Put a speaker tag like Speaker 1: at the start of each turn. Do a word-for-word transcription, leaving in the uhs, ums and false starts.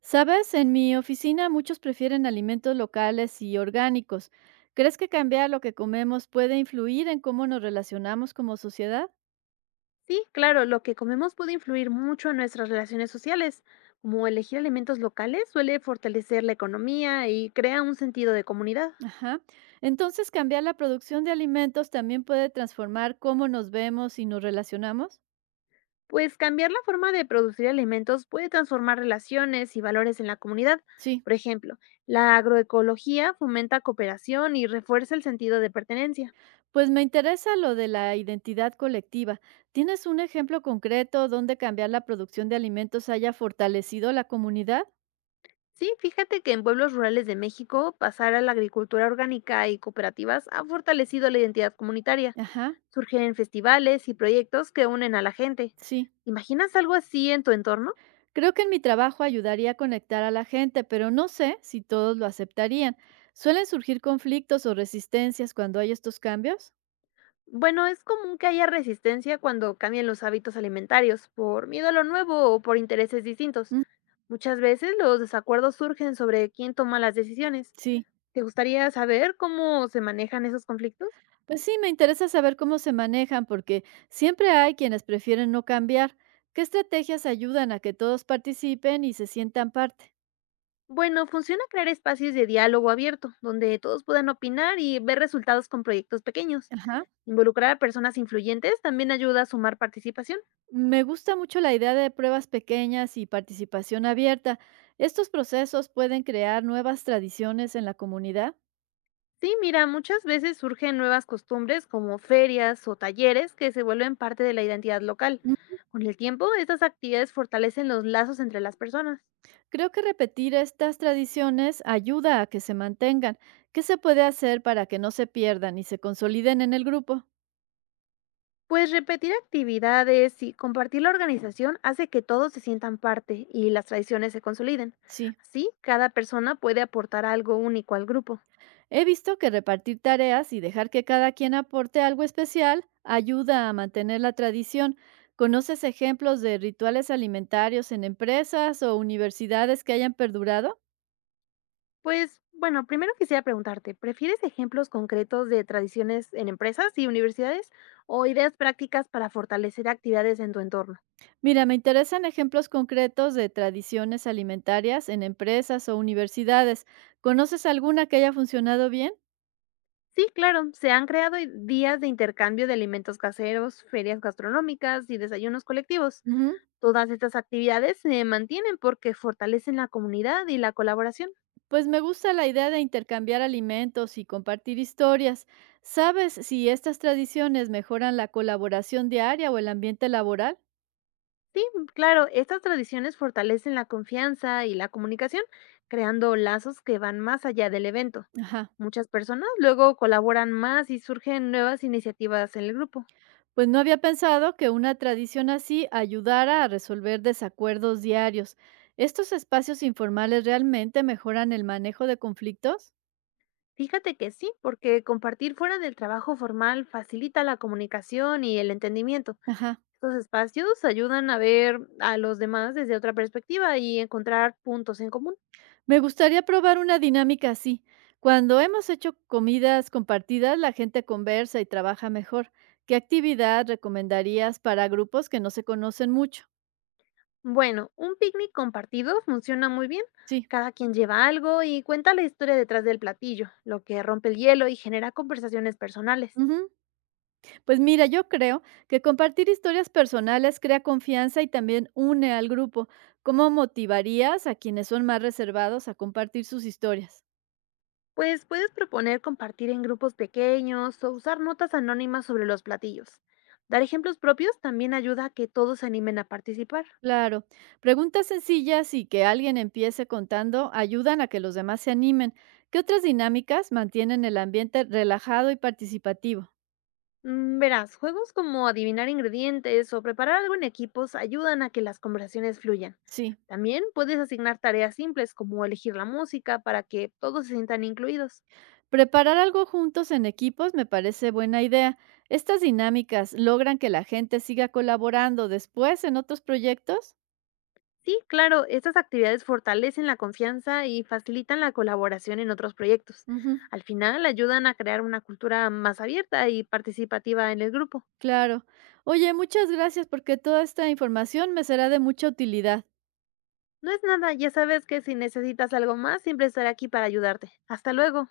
Speaker 1: Sabes, en mi oficina muchos prefieren alimentos locales y orgánicos. ¿Crees que cambiar lo que comemos puede influir en cómo nos relacionamos como sociedad?
Speaker 2: Sí, claro, lo que comemos puede influir mucho en nuestras relaciones sociales, como elegir alimentos locales suele fortalecer la economía y crea un sentido de comunidad.
Speaker 1: Ajá. Entonces, cambiar la producción de alimentos también puede transformar cómo nos vemos y nos relacionamos.
Speaker 2: Pues cambiar la forma de producir alimentos puede transformar relaciones y valores en la comunidad.
Speaker 1: Sí.
Speaker 2: Por ejemplo, la agroecología fomenta cooperación y refuerza el sentido de pertenencia.
Speaker 1: Pues me interesa lo de la identidad colectiva. ¿Tienes un ejemplo concreto donde cambiar la producción de alimentos haya fortalecido la comunidad?
Speaker 2: Sí, fíjate que en pueblos rurales de México, pasar a la agricultura orgánica y cooperativas ha fortalecido la identidad comunitaria.
Speaker 1: Ajá.
Speaker 2: Surgen festivales y proyectos que unen a la gente.
Speaker 1: Sí.
Speaker 2: ¿Imaginas algo así en tu entorno?
Speaker 1: Creo que en mi trabajo ayudaría a conectar a la gente, pero no sé si todos lo aceptarían. ¿Suelen surgir conflictos o resistencias cuando hay estos cambios?
Speaker 2: Bueno, es común que haya resistencia cuando cambian los hábitos alimentarios, por miedo a lo nuevo o por intereses distintos.
Speaker 1: Mm,
Speaker 2: Muchas veces los desacuerdos surgen sobre quién toma las decisiones.
Speaker 1: sí.
Speaker 2: ¿Te gustaría saber cómo se manejan esos conflictos?
Speaker 1: Pues sí, me interesa saber cómo se manejan porque siempre hay quienes prefieren no cambiar. ¿Qué estrategias ayudan a que todos participen y se sientan parte?
Speaker 2: Bueno, funciona crear espacios de diálogo abierto, donde todos puedan opinar y ver resultados con proyectos pequeños.
Speaker 1: Ajá.
Speaker 2: Involucrar a personas influyentes también ayuda a sumar participación.
Speaker 1: Me gusta mucho la idea de pruebas pequeñas y participación abierta. ¿Estos procesos pueden crear nuevas tradiciones en la comunidad?
Speaker 2: Sí, mira, muchas veces surgen nuevas costumbres como ferias o talleres que se vuelven parte de la identidad local. Con el tiempo, estas actividades fortalecen los lazos entre las personas.
Speaker 1: Creo que repetir estas tradiciones ayuda a que se mantengan. ¿Qué se puede hacer para que no se pierdan y se consoliden en el grupo?
Speaker 2: Pues repetir actividades y compartir la organización hace que todos se sientan parte y las tradiciones se consoliden.
Speaker 1: Sí,
Speaker 2: Así, cada persona puede aportar algo único al grupo.
Speaker 1: he visto que repartir tareas y dejar que cada quien aporte algo especial ayuda a mantener la tradición. ¿Conoces ejemplos de rituales alimentarios en empresas o universidades que hayan perdurado?
Speaker 2: Pues bueno, primero quisiera preguntarte, ¿prefieres ejemplos concretos de tradiciones en empresas y universidades o ideas prácticas para fortalecer actividades en tu entorno?
Speaker 1: Mira, me interesan ejemplos concretos de tradiciones alimentarias en empresas o universidades. ¿Conoces alguna que haya funcionado bien?
Speaker 2: Sí, claro, se han creado i- días de intercambio de alimentos caseros, ferias gastronómicas y desayunos colectivos.
Speaker 1: Ujú.
Speaker 2: Todas estas actividades se mantienen porque fortalecen la comunidad y la colaboración.
Speaker 1: Pues me gusta la idea de intercambiar alimentos y compartir historias. ¿Sabes si estas tradiciones mejoran la colaboración diaria o el ambiente laboral?
Speaker 2: Sí, mm, claro, estas tradiciones fortalecen la confianza y la comunicación, creando lazos que van más allá del evento.
Speaker 1: Ajá.
Speaker 2: Muchas personas luego colaboran más y surgen nuevas iniciativas en el grupo.
Speaker 1: Pues no había pensado que una tradición así ayudara a resolver desacuerdos diarios. ¿Estos espacios informales realmente mejoran el manejo de conflictos?
Speaker 2: Fíjate que sí, porque compartir fuera del trabajo formal facilita la comunicación y el entendimiento.
Speaker 1: Ajá.
Speaker 2: Estos espacios ayudan a ver a los demás desde otra perspectiva y encontrar puntos en común.
Speaker 1: Me gustaría probar una dinámica así. Cuando hemos hecho comidas compartidas, la gente conversa y trabaja mejor. ¿Qué actividad recomendarías para grupos que no se conocen mucho?
Speaker 2: Bueno, un picnic compartido funciona muy bien.
Speaker 1: Sí.
Speaker 2: Cada quien lleva algo y cuenta la historia detrás del platillo, lo que rompe el hielo y genera conversaciones personales.
Speaker 1: Ujú. Pues mira, yo creo que compartir historias personales crea confianza y también une al grupo. ¿Cómo motivarías a quienes son más reservados a compartir sus historias?
Speaker 2: Pues puedes proponer compartir en grupos pequeños o usar notas anónimas sobre los platillos. Dar ejemplos propios también ayuda a que todos se animen a participar.
Speaker 1: Claro. Preguntas sencillas y que alguien empiece contando ayudan a que los demás se animen. ¿Qué otras dinámicas mantienen el ambiente relajado y participativo?
Speaker 2: Mm, Verás, juegos como adivinar ingredientes o preparar algo en equipos ayudan a que las conversaciones fluyan.
Speaker 1: Sí.
Speaker 2: También puedes asignar tareas simples como elegir la música para que todos se sientan incluidos.
Speaker 1: Preparar algo juntos en equipos me parece buena idea. ¿Estas dinámicas logran que la gente siga colaborando después en otros proyectos?
Speaker 2: Sí, claro, estas actividades fortalecen la confianza y facilitan la colaboración en otros proyectos.
Speaker 1: Ujú,
Speaker 2: Al final ayudan a crear una cultura más abierta y participativa en el grupo.
Speaker 1: claro. Oye, muchas gracias porque toda esta información me será de mucha utilidad.
Speaker 2: No es nada, ya sabes que si necesitas algo más, siempre estaré aquí para ayudarte. Hasta luego.